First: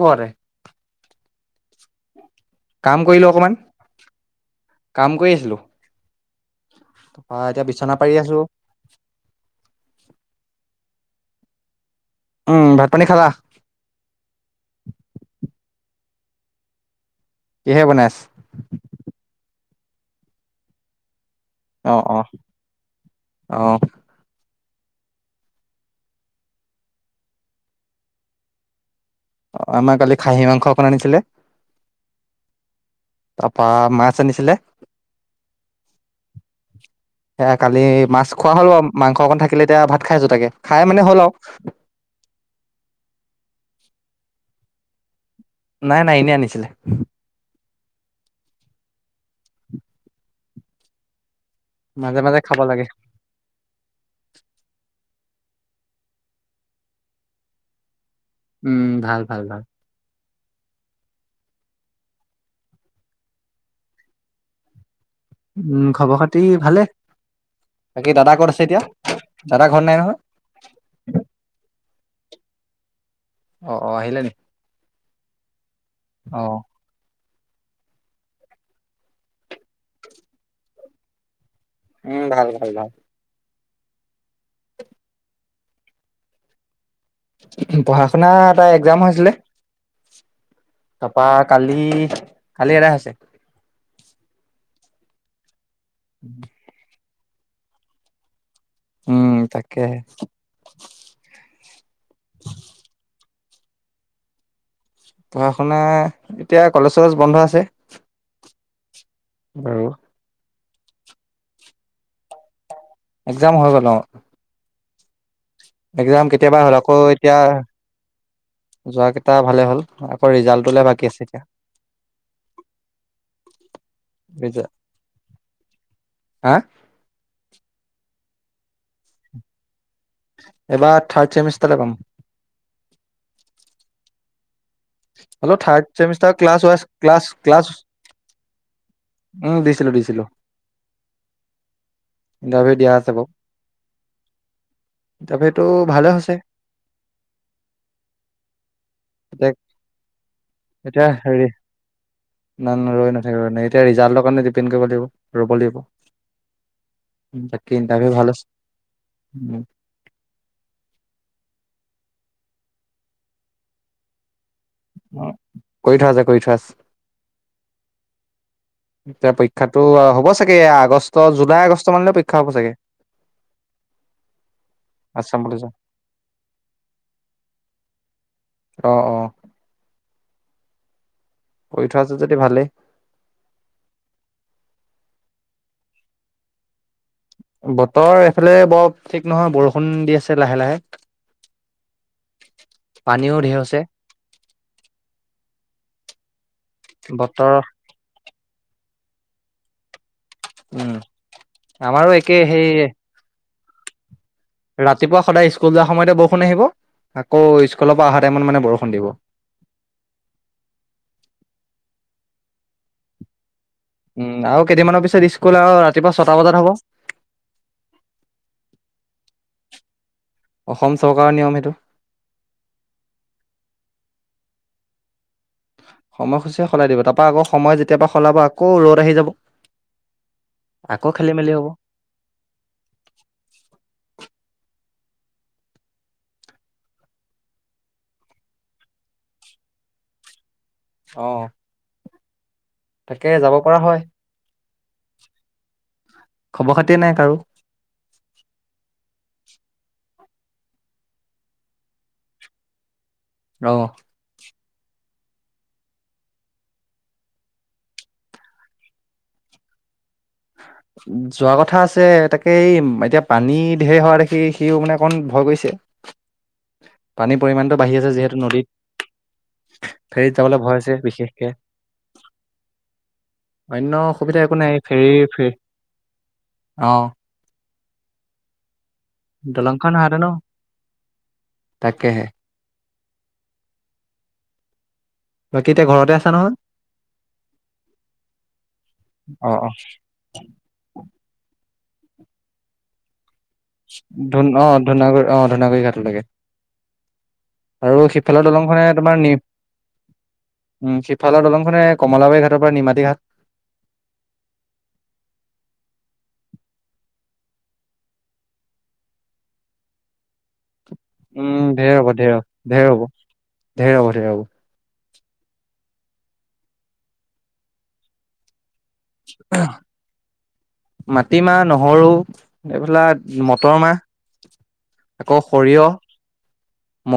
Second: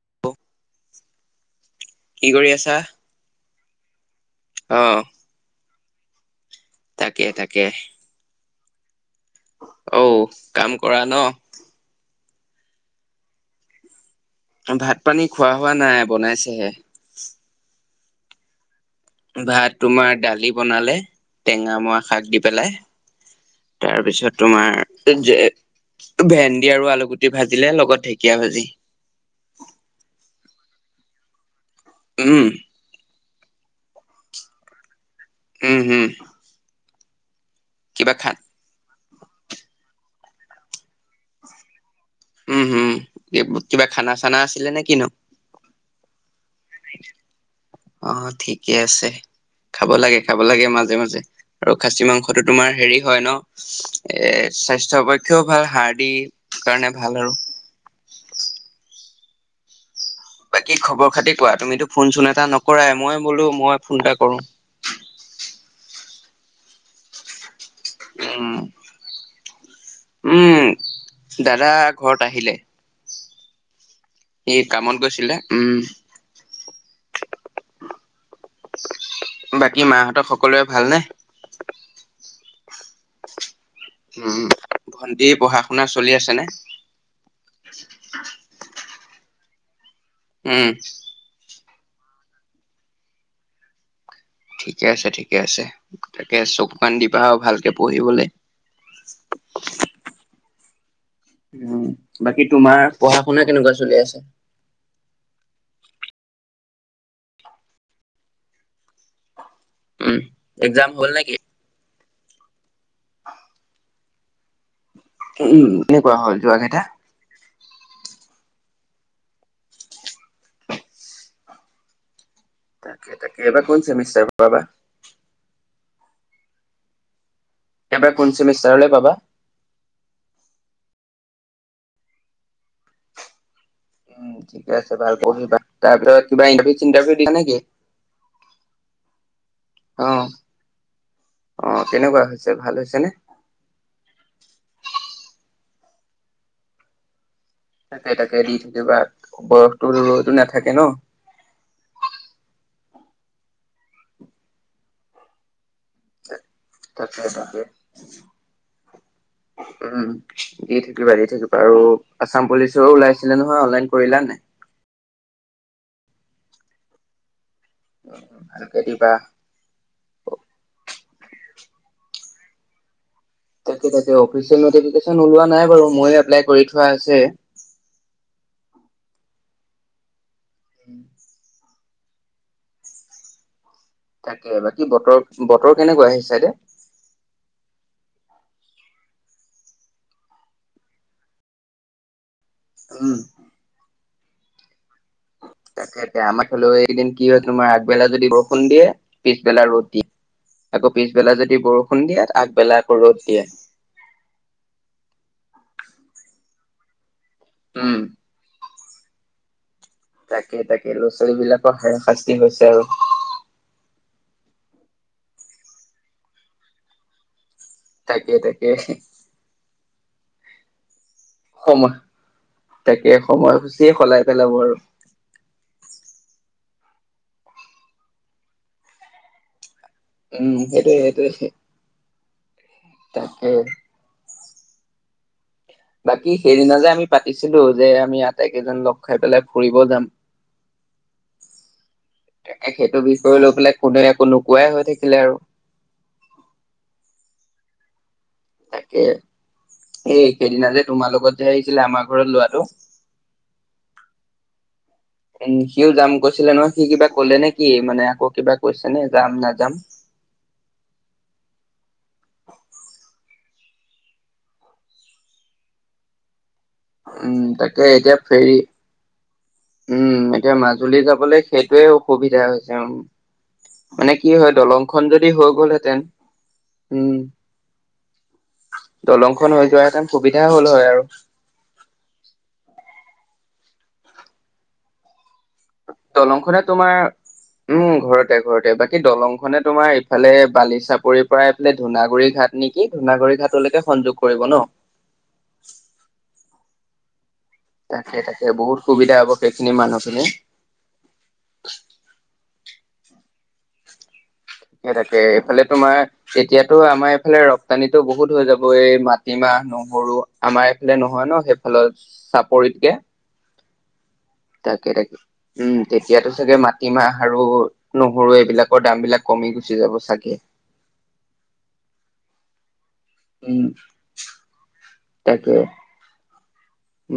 ঘৰতে, কি কৰি আছা? কাম কৰিলো অকমান। অ', কাম কৰি আছিলো। তাকে তাকে এতিয়া বিচনাত। পাৰি আছো। অ, কাম কৰা ন। উম। ভাত পানী খালা? ভাত পানী খোৱা হোৱা নাই, বনাইছেহে। কিহে বনাইছে? ভাত তোমাৰ, দালি বনালে। টেঙা অ মৰা অ শাক দি পেলাই, অ তাৰপিছত তোমাৰ এ ভেন্দি আৰু আলু গুটি ভাজিলে লগত ঢেকিয়ীয়া ভাজি। অ আমাৰ কালি খাহী মাংস অকণ আনিছিলে। উম। তাৰ পৰা মাছ আনিছিলে। উম হুম। আ কালি মাছ খা খোৱা হ'ল বাৰু, মাংস অকণ থাকিলে এতিয়া, ভাত খাই আছো তাকে খাই মানে হ'ল আৰু। উম হম, কিবা খানা চানা আছিলে নে কিনো? নাই নাই, এনেই আনিছিলে। অ ঠিকে আছে, খাব লাগে খাব লাগে মাজে মাজে। আৰু খাচী মাজে মাজে মাংসটো খাব তোমাৰ লাগে হেৰি হয় ন। এই স্বাস্থ্য পক্ষেও ভাল হাড়ৰ কাৰণেও ভাল আৰু। উম ভাল ভাল ভাল। বাকী খবৰ খাতি কোৱা, তুমিতো ফোন চোন এটা নকৰাই মই বোলো মই ফোন এটা কৰো। উম, খবৰ খাতি ভালে। বাকী দাদা ক'ত উম আছে এতিয়া? দাদা ঘৰত নাই নহয়। দাদা ঘৰত আহিলে। অ অ আহিলে নি? এই কামত গৈছিলে। উম। অ বাকী মাহঁতৰ সকলোৰে ভাল নে? উম ভাল ভাল ভাল। উম ভন্টি পঢ়া শুনা চলি আছে নে? পঢ়া শুনা তাইৰ এক্সাম হৈছিলে। উম তাপা কালি কালি এদায় হৈছে। ঠিকে আছে ঠিকে আছে তাকে চকু কাণ দিবা আৰু ভালকে পঢ়িবলে। উম তাকেহে। উম বাকী তোমাৰ পঢ়া শুনা কেনেকুৱা চলি আছে? পঢ়া শুনা এতিয়া কলেজ কলেজ বন্ধ আছে। অ উম এক্সাম হ'ল নেকি? এক্সাম হৈ গ'ল অ। উম কেনেকুৱা এক্সাম যোৱা কেতিয়াবাই হ'ল কেইটা আকৌ এতিয়া, যোৱা কেইটা ভালে হ'ল, আকৌ ৰিজাল্টটোলে বাকী আছে এতিয়া। তাকে তাকে এইবাৰ কোন চেমিষ্টাৰ পাবা? ৰিজাল্ট হা? এইবাৰ কোন চেমিষ্টাৰলৈ পাবা? এবাৰ থাৰ্ড চেমিষ্টলে পাম। উম ঠিকে আছে ভাল হেল্ল' পঢ়িবা থাৰ্ড তাৰপিছত ছেমিষ্টাৰ কিবা ক্লাছ ইণ্টাৰভিউ হৈ আছ চিন্টাৰভিউ ক্লাছ দিছা নেকি? ক্লাছ উম দিছিলো অ দিছিলো। অ কেনেকুৱা হৈছে ইণ্টাৰভিউ ভাল দিয়া হৈছে আছে নে? তাপে টো ভালে হৈছে। তাকে তাকে দি থাকিবা এতিয়া বয়সতো ৰৈতো নাথাকে ন। এতিয়া হেৰি, নাই ন ৰৈ নাথাকে ন এতিয়া ৰিজাল্টৰ কাৰণে ডিপেণ্ড কৰিব লাগিব ৰ'ব লাগিব। তাকে ইণ্টাৰভিউ ভাল হৈছে। উম দি থাকিবা দি থাকিবা আৰু আছাম পুলিচৰ ওলাইছিলে নহয় অনলাইন কৰিলা নে নাই? অ কৰি থোৱা আছে কৰি থোৱা আছে। [unintelligible] এতিয়া পৰীক্ষাতো হ'ব চাগে এ আগষ্ট জুলাই, আগষ্ট মানলৈ পৰীক্ষা হ'ব চাগে। তাকে তাকে অফিচিয়েল নটিফিকেশচন আছাম ওলোৱা নাই পুলিচৰ বাৰু মই এপ্লাই কৰি থোৱা আছে। অ অ। [inaudible] কৰি থোৱা আছে যদি ভালেই। তাকে বাকী বতৰ বতৰ কেনেকুৱা হেই চাইডে? বতৰ এইফালে বৰ ঠিক নহয় বৰষুণ দি আছে লাহে লাহে। [inaudible] উম পানীও ধেৰ হৈছে। তাকে আমাৰ হলেও একিদিন কি হৈছে বতৰ তোমাৰ আগবেলা যদি বৰষুন দিয়ে পিছবেলা ৰদ দিয়ে। উম আকৌ পিছবেলা যদি বৰষুণ আমাৰো দিয়ে একে সেই আগবেলা আকৌ ৰ'দ দিয়ে। ৰাতিপুৱা সদায় স্কুল যোৱাৰ সময়তে বৰষুণ আহিব আকৌ উম। স্কুলৰ পৰা অহা টাইমত মানে বৰষুণ দিব। তাকে তাকে ল'ৰা ছোৱালী বিলাকৰ হে শাস্তি হৈছে আৰু। উম আৰু কেইদিনমানৰ পিছত স্কুল আৰু ৰাতিপুৱা ছটা বজাত হ'ব। তাকে তাকে। অসম চৰকাৰৰ নিয়ম সেইটো। তাকেই সময়সূচীয়ে সলাই পেলাব আৰু। সময়সূচীয়ে সলাই দিব তাৰপৰা আকৌ সময় যেতিয়াৰ পৰা সলাব আকৌ ৰ'দ আহি যাব। উম আকৌ খেলি সেইটোৱে মেলি সেইটোৱে। হ'ব তাকেই। বাকী সেইদিনা যে আমি পাতিছিলো যে আমি আটাইকেইজন লগ খাই পেলাই ফুৰিব যাম। [inaudible] অ। তাকেই সেইটো তাকে বিষয় লৈ যাব পেলাই পৰা হয় কোনেও একো নোকোৱাই হৈ থাকিলে আৰু। খবৰ খাতিয়ে নাই কাৰো। তাকে, এই সেইদনা যে তোমাৰ লগত যে আহিছিলে আমাৰ ঘৰত ল'ৰাটো। অ। উম সিও যাম কৈছিলে নহয় সি কিবা কলে নেকি মানে আকৌ কিবা কৈছে নে যাম নাযাম? [unintelligible] যোৱা কথা আছে তাকে এই এতিয়া পানী ঢেৰ হোৱা দেখি সিও মানে অকণমান ভয় কৰিছে। পানীৰ পৰিমাণটো তাকে বাঢ়ি আছে এতিয়া যিহেতু ফেৰী নদীত উম ফেৰীত এতিয়া যাবলৈ ভয় আছে মাজুলী যাবলৈ বিশেষকে সেইটোয়ে অসুবিধা হৈছে। অন্য অসুবিধা একো নাই। খন ফেৰী যদি ফে হৈ গ'লহেঁতেন অ উম। দলংখন হৈ যোৱা হেতেন সুবিধা হ'ল হয় আৰু। তাকেহে। বাকী এতিয়া ঘৰতে আছা দলং নহয় খনে তোমাৰ, উম ঘৰতে ঘৰতে বাকী দলং অ খনে অ তোমাৰ ইফালে বালিচাপৰিৰ পৰা এইফালে ধুনাগুৰি ঘাট নেকি ধুনাগুৰি ঘাট ধুন অ' ধুনাগুৰি আহ ধুনাগুৰি ঘাট লাগে। আৰু তাকে তাকে সিফালৰ বহুত দলংখনে সুবিধা তোমাৰ হ'ব নিম সেইখিনি মানুহখিনি। উম সিফালৰ দলংখনে কলাবাৰী ঘাটৰ পৰা নিমাতী ঘাট। সেই তাকে এইফালে তোমাৰ এতিয়াতো আমাৰ এইফালে ৰপ্তানিতটো বহুত হৈ যাব এই মাটিমাহ, নহৰু আমাৰ এইফালে নহয় ন উম সেইফালৰ ঢেৰ হ'ব ঢেৰ ঢেৰ চাপৰিতকে? হ'ব ঢেৰ হ'ব ঢেৰ হ'ব তাকে তাকে উম তেতিয়াতো চাগে মাটিমাহ আৰু নহৰু এইবিলাকৰ দাম বিলাক কমি গুচি যাব চাগে। মাটিমাহ নহৰু এইবিলাক উম মটৰ মাহ আকৌ তাকে সৰিয়হ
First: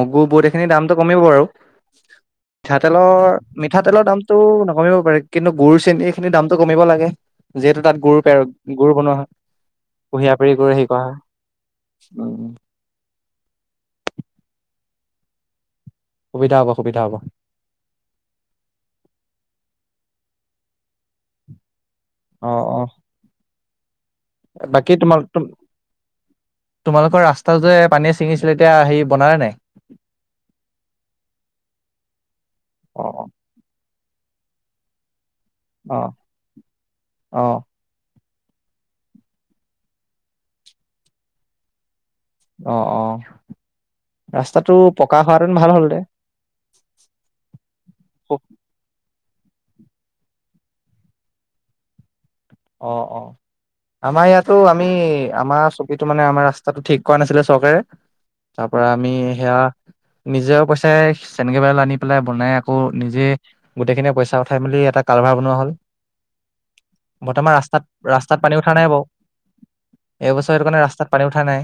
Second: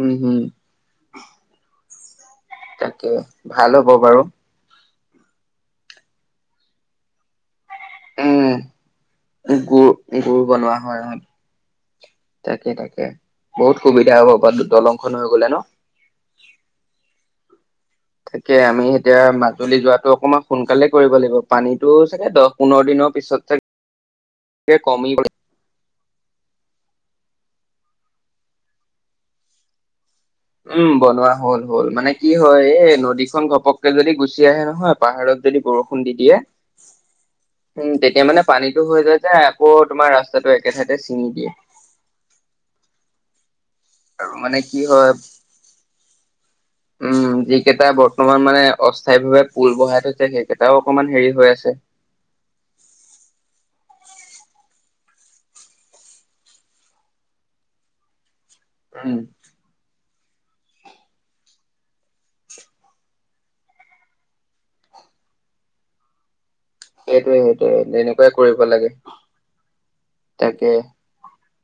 উম হম বুট এইখিনি দামটো কমিব আৰু। তাকে মিঠাতেলৰ ভাল হ'ব মিঠাতেলৰ বাৰু দামতটো নকমিব পাৰে। কিন্তু গুৰ, চেনি এইখিনি দামটো কমিব লাগে যিহেতু তাত গুৰ পে উম গুৰ বনোৱা হয় গুৰ কুঁহিয়াপাৰি গুৰ বনোৱা হেৰি কৰা হয় উম। সেই তাকেই। বহুত সুবিধা হব বা দলংখন হৈ গ'লে ন? সুবিধা হ'ব সুবিধা হ'ব। তাকে আমি এতিয়া মাজুলী যোৱাতটো অকণমান সোনকালে কৰিব লাগিব পানীতটো চাগে অ দহ অ পোন্ধৰ দিনৰত পিছত চাগে বাকী তোমাৰ তোম তোমালোকৰ ৰাস্তাটো যে পানীয়ে ছিঙিছিলে এতিয়া হেৰি বনালে নাই? উম বনোৱা হল হ'ল, মানে কি হয় এই অ নদীখন ঘপককে যদি গুচি আহে নহয়। পাহাৰত যদি বৰষুণ অ দি দিয়ে। অ উম তেতিয়া মানে পানীটো হৈ যায় যে আকৌ তোমাৰ ৰাস্তাটো একে ঠাইতে ছিঙি দিয়ে। অ' অ' আৰু মানে ৰাস্তাটো কি হয় পকা হোৱা হেতেন ভাল হ'ল হেতে উম, যিকেইটা বৰ্তমান মানে অস্থায়ীভাৱে পুল বহাই থৈছে সেইকেইটাও অকমান হেৰি হৈ আছে। অ' অ'। আমাৰ ইয়াতো আমি, আমাৰ চুবুৰীটো মানে আমাৰ ৰাস্তাটো ঠিক কৰা নাছিলে চৰকাৰে। তাৰ পৰা আমি উম সেয়া নিজৰ পইচাই [unintelligible] আনি পেলাই বনাই আকৌ নিজে গোটেইখিনিয়ে পইচা উঠাই মেলি এটা কালভাৰ বনোৱা হ'ল। সেইটোয়ে বৰ্তমান সেইটোয়ে ৰাস্তাত তেনেকুৱাই ৰাস্তাত পানী কৰিব উঠা নাই লাগে বাওঁ, এইবছৰ সেইটো তাকে কাৰণে ৰাস্তাত পানী উঠা নাই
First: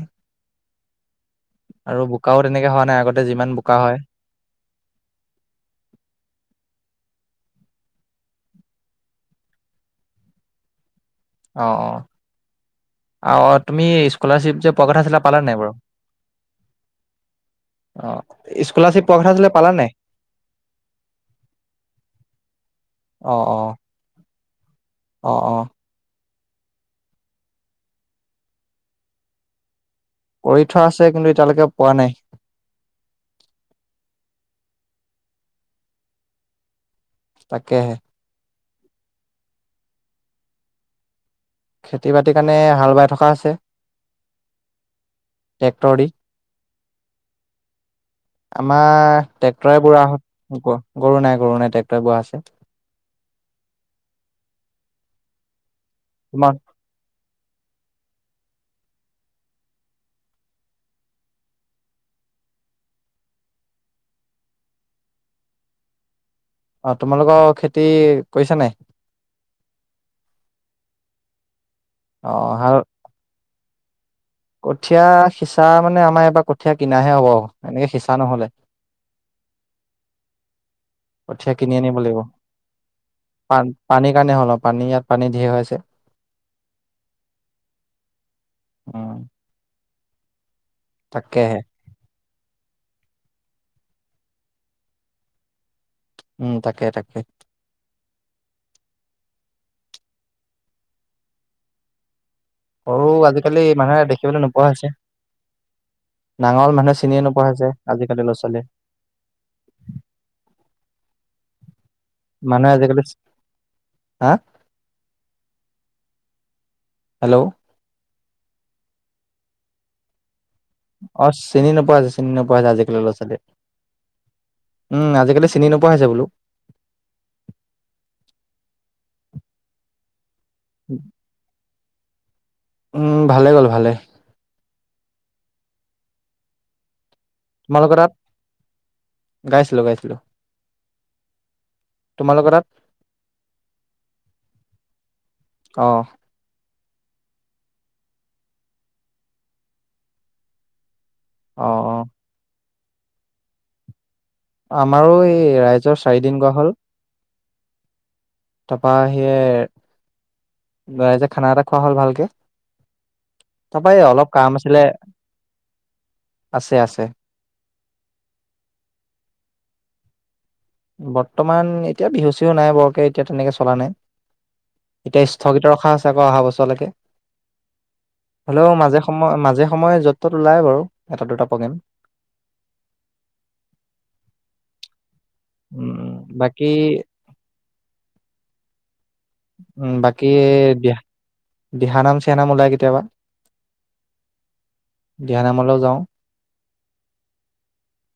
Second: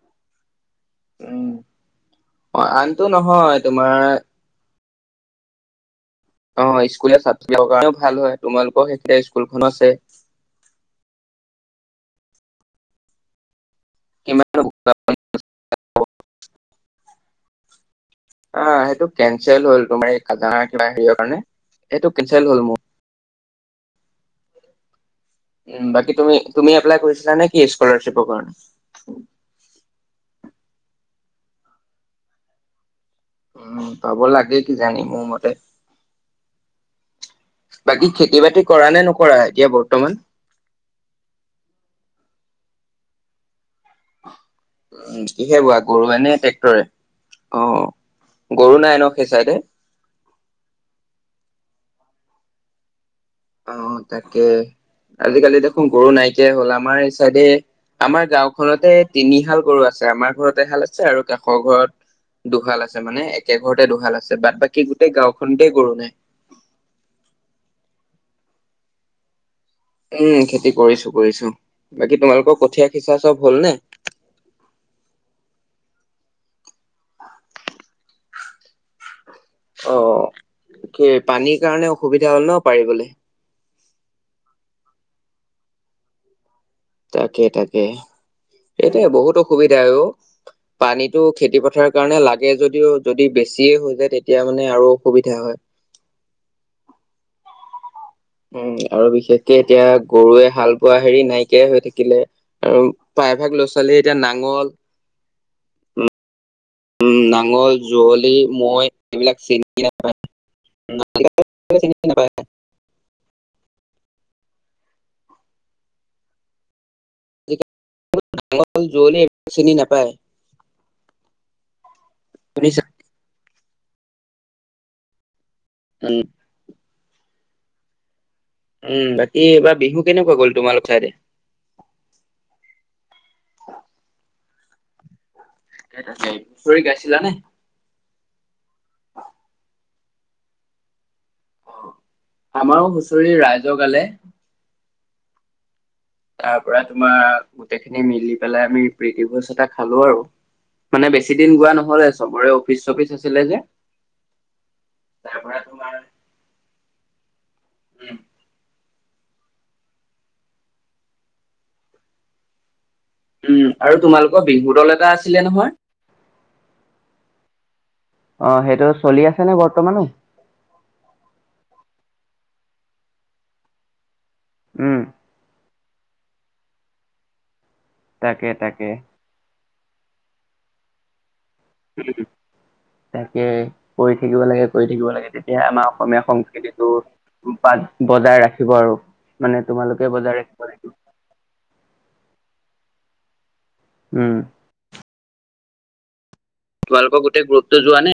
উম আৰু বোকাও অ তেনেকৈ হোৱা আনটো নাই, আগতে নহয় যিমান বোকা তোমাৰ হয়। অ' স্কুলীয়া ছাত্ৰীসকলৰ কাৰণেও ভাল হয় তোমালোকৰ সেই স্কুলখন আছে। অ' অ'। অ' তুমি স্কলাৰশ্বিপ যে কিমান পোৱা কথা আছিলা পালা নাই বাৰু? অ অ' স্কলাৰশ্বিপ সেইটো পোৱা কথা আছিলে কেনচেল পালা হ'ল নাই তোমাৰ এই খাজানা কিবা হেৰিয়ৰ কাৰণে সেইটো কেনচেল হ'ল মোৰ। অ' অ'। অ' অ'। উম, বাকী তুমি তুমি এপ্লাই কৰিছিলা নেকি স্কলাৰশ্বিপৰ কাৰণে? কৰি থোৱা আছে, কিন্তু এতিয়ালৈকে পোৱা নাই। উম পাব লাগে কি জানি মোৰ মতে। তাকেহে! খেতি-বাতি কৰা নে নকৰা এতিয়া বৰ্তমান? খেতি-বাতিৰ কাৰণে হাল বাই থকা আছে। উম কিহে বোৱা ট্ৰেক্টৰ দি গৰুৱে নে ট্ৰেক্টৰে, অ' গৰু আমাৰ নাই ন সেই চাইডে? [unintelligible] গৰু নাই গৰু নাই ট্ৰেক্টৰে বোৱা আছে। অ' তাকে, আজিকালি দেখোন গৰু নাইকিয়া তোমাৰ হ'ল। আমাৰ এই চাইডে আমাৰ গাওঁখনতে তিনিহাল গৰু আছে, আমাৰ ঘৰত এহাল আছে আৰু কাষৰ ঘৰত দুহাল আছে, মানে একে ঘৰতে দুহাল আছে বাট বাকী গোটেই গাঁওখনতে গৰু নাই। অ' তোমালোকৰ খেতি কৰিছা নাই? উম, খেতি কৰিছো কৰিছো। বাকী অ তোমালোকৰ হাল কঠীয়া সিচা চব হল নে? কঠীয়া সিঁচা মানে আমাৰ এবাৰ কঠীয়া কিনাহে হব এনেকে সিঁচা নহলে। অ' কি কঠীয়া পানীৰ কিনি কাৰণে আনিব লাগিব অসুবিধা হ'ল ন পাৰিবলে? পা পানীৰ কাৰণে হ'ল অ', পানী ইয়াত পানী ঢেইৰ হৈ আছে। তাকে তাকে সেইটোৱে উম। বহুত অসুবিধা হৈ অ' পানীতো তাকেহে খেতি-পথাৰ কাৰণে লাগে যদিও যদি বেছিয়ে হৈ যায়, তেতিয়া মানে আৰু অসুবিধা হয়। উম তাকে তাকে! উম, আৰু বিশেষকে এতিয়া গৰুৱে হাল বোৱা হেৰি নাইকিয়াই হৈ থাকিলে। আৰু সৰু প্ৰায়ভাগ আজিকালি মানুহে ল'-ছোৱালীয়ে এতিয়া দেখিবলৈ নোপোৱা নাঙল, হৈছে। নাঙল মানে উম নাঙল, যুঁৱলি, মৈ এইবিলাক চিনি নাপায়। [inaudible] চিনি নাপায়। মানুহে আজিকালি, হা'? হেল্ল'! [unintelligible] নাঙল, যুঁৱলি সেইবোৰ চিনি নাপায়। অ' চিনি নোপোৱা [unintelligible] চিনি নোপোৱা [unintelligible] শুনিছা আজিকালি ল' ছালীয়ে। উ আজিকালি চিনি নোপোৱা হৈছে উম বোলো। উ বাকী এইবাৰ বিহু কেনেকুৱা গ'ল তোমালোক চাইদে। উ ভালে গ'ল ভালে। [unintelligible] হুঁচৰি গাইছিলা নে? মালোক তাত। গাইছিলোঁ, গাইছিলোঁ। তোমালোকৰ তাত আমাৰো হুঁচৰি ৰাইজ গালে। অ'। তাৰ পৰা তোমাৰ গোটেইখিনি মিলি পেলাই আমি প্ৰীতি ভোজ এটা খালোঁ আৰু। মানে বেছি দিন অ গোৱা অ নহ'লে, চবৰে অফিচ চফিচ আছিলে যে। আমাৰো তাৰ এই পৰা ৰাইজৰ চাৰিদিন গোৱা হ'ল। উ। তাপা হিয়েৰ, ৰাইজে খানা এটা খোৱা হ'ল ভালকে। উ তাৰপৰা আৰু এই অলপ তোমালোকৰ কাম বিহু আছিলে দল এটা আছিলে নহয়। আছে আছে। অ' হেটো চলি আছে নে বৰ্তমানো? বৰ্তমান এতিয়া বিহু চিহু নাই বাওকে এতিয়া তেনেকে চলা নাই। উ। এতিয়া স্থগিত ৰখা আছে আকৌ অহা বছৰলেকে, তাকে হ'লেও তাকে মাজে সময়, মাজে সময় য'ত ত'ত ওলায় বাৰু এটা দুটা প্ৰগেম। তাকে কৰি থাকিব লাগে, কৰি থাকিব লাগে তে তিয়া আমাৰ উম অসমীয়া বাকী সংস্কৃতিটো বা, বজাই ৰাখিব আৰু। মানে উ তোমালোকে বাকী বজাই ৰাখিব লাগিব। দিয়া, দিহানাম চিহানাম ওলাই কেতিয়াবা। উ। দিয়ানামলৈ যাওঁ। তোমালোকৰ গোটেই গ্ৰুপটো যোৱা নে?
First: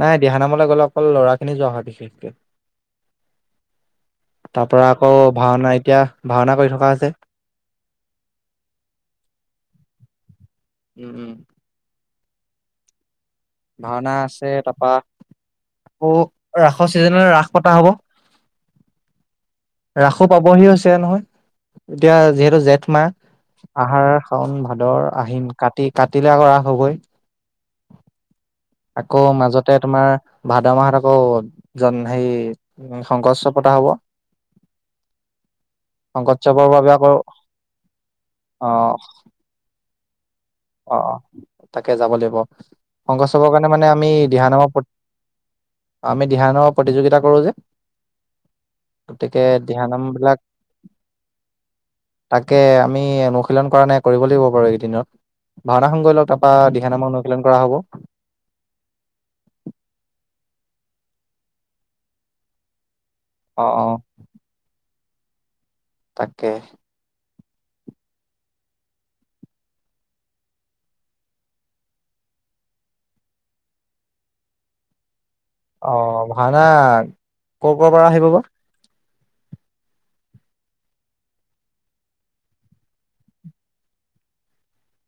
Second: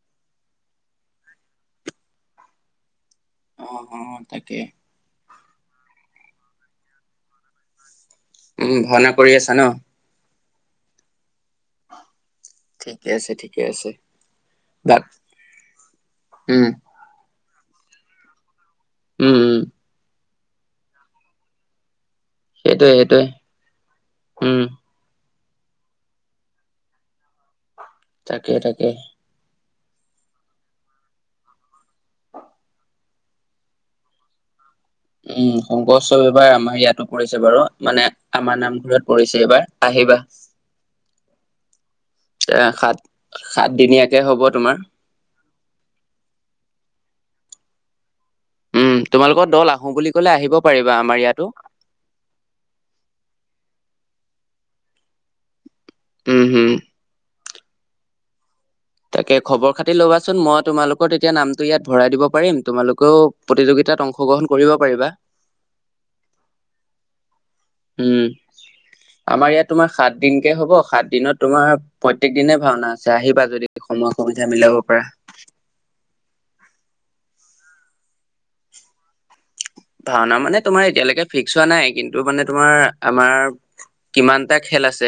নাই দিহা নামলে গ'লে অকল ল'ৰাখিনি যোৱা হয় বিশেষকে। অ', অ', তাকে তাৰ পৰা আকৌ ভাওনা এতিয়া ভাওনা কৰি থকা হৈছে। উম ভাওনা কৰি আছা ন? উ উ। ঠিকে আছে ঠিক ভাওনা আছে তাপা, কৌ উম, ৰাসৰ চিজন ৰাস পাতা হ'ব। উ উ। ৰাসো পাবহি হৈছে নহয়, এতিয়া যিহে টো জেঠ সেইটোৱে মাহ, সেইটোৱে আহাৰ, খাওন, উম, ভাদৰ, আহিন কাতি, কাতিলে আকৌ ৰাস হ'বই। তাকে তাকে। আকৌ মাজত তে তোমাৰ ভাদ মাহত আকৌ জন হেই শংক উৎসৱ পতা হ'ব। উ শংক উৎসৱ এইবাৰ শংকৰোৎসৱৰ আমাৰ বাবে ইয়াতো আকৌ পৰিছে বাৰু মানে আমাৰ নামঘৰত আহ পৰিছে এইবাৰ। আহিবা। অ', অ' তাকে যাব লাগিব, এ সাত শংকোসৱ কাৰণে মানে আমি সাতদিনীয়াকে হ'ব দিহানামৰ তোমাৰ প অ' আমি দিহানামৰ প্ৰতিযোগিতা কৰোঁ যে। উ গতিকে তোমালোকৰ দল আহোঁ দিহানাম বুলি ক'লে বিলাক আহিব পাৰিবা আমাৰ ইয়াতো। তাকে আমি অনুশীলন কৰা নাই, কৰিব লাগিব বাৰু এইদিনত। ভাওনাখন কৰি লওঁ উম, তাপা হুম। দিহানামৰ অনুশীলন কৰা হ'ব। তাকে খবৰ খাতি ল'বাচোন মই তোমালোকৰ তেতিয়া নামটো ইয়াত ভৰাই দিব পাৰিম। তোমালোকেও অ অ প্ৰতিযোগিতাত অংশগ্ৰহণ কৰিব পাৰিবা। তাকে। উম, আমাৰ ইয়াত তোমাৰ সাত দিনকে হ'ব, সাত দিনত তোমাৰ প্ৰত্যেক দিনে ভাওনা আছে, আহিবা যদি সময় সুবিধা মিলাব পাৰা। অ' ভাওনা, কৰ কৰ পৰা আহিব বা? ভাওনা মানে তোমাৰ এতিয়ালেকে ফিক্স হোৱা নাই, কিন্তু মানে তোমাৰ আমাৰ কিমানটা খেল আছে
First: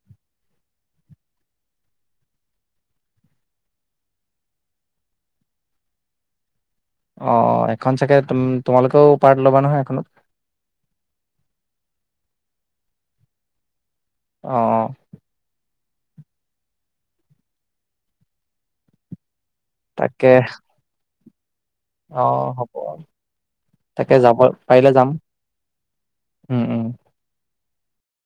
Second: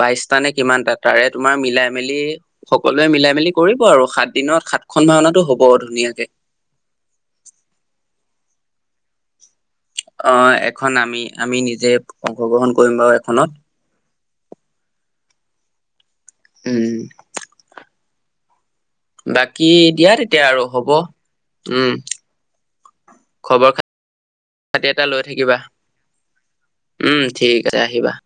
বাইশটা নে, কিমানটা তাৰে তোমাৰ মিলাই মেলি সকলোৱে মিলাই মিলি কৰিব আৰু, সাত দিনত সাতখন ভাওনাটো হ'ব ধুনীয়াকে। অ' অ' এখন চাগে তোম তোমালোকেও পাৰ্ট ল'বা নহয় এখনত? অ' এখন আমি, আমি নিজে অংশগ্ৰহণ কৰিম বাৰু এখনত। অ' অ'। উম। বাকী দিয়া তাকে তেতিয়া আৰু হ'ব। উম অ হ'ব, খবৰ তাকে যাব খাতি পাৰিলে এটা যাম। লৈ থাকিবা উম' উম'। ঠিক আছে আহিবা।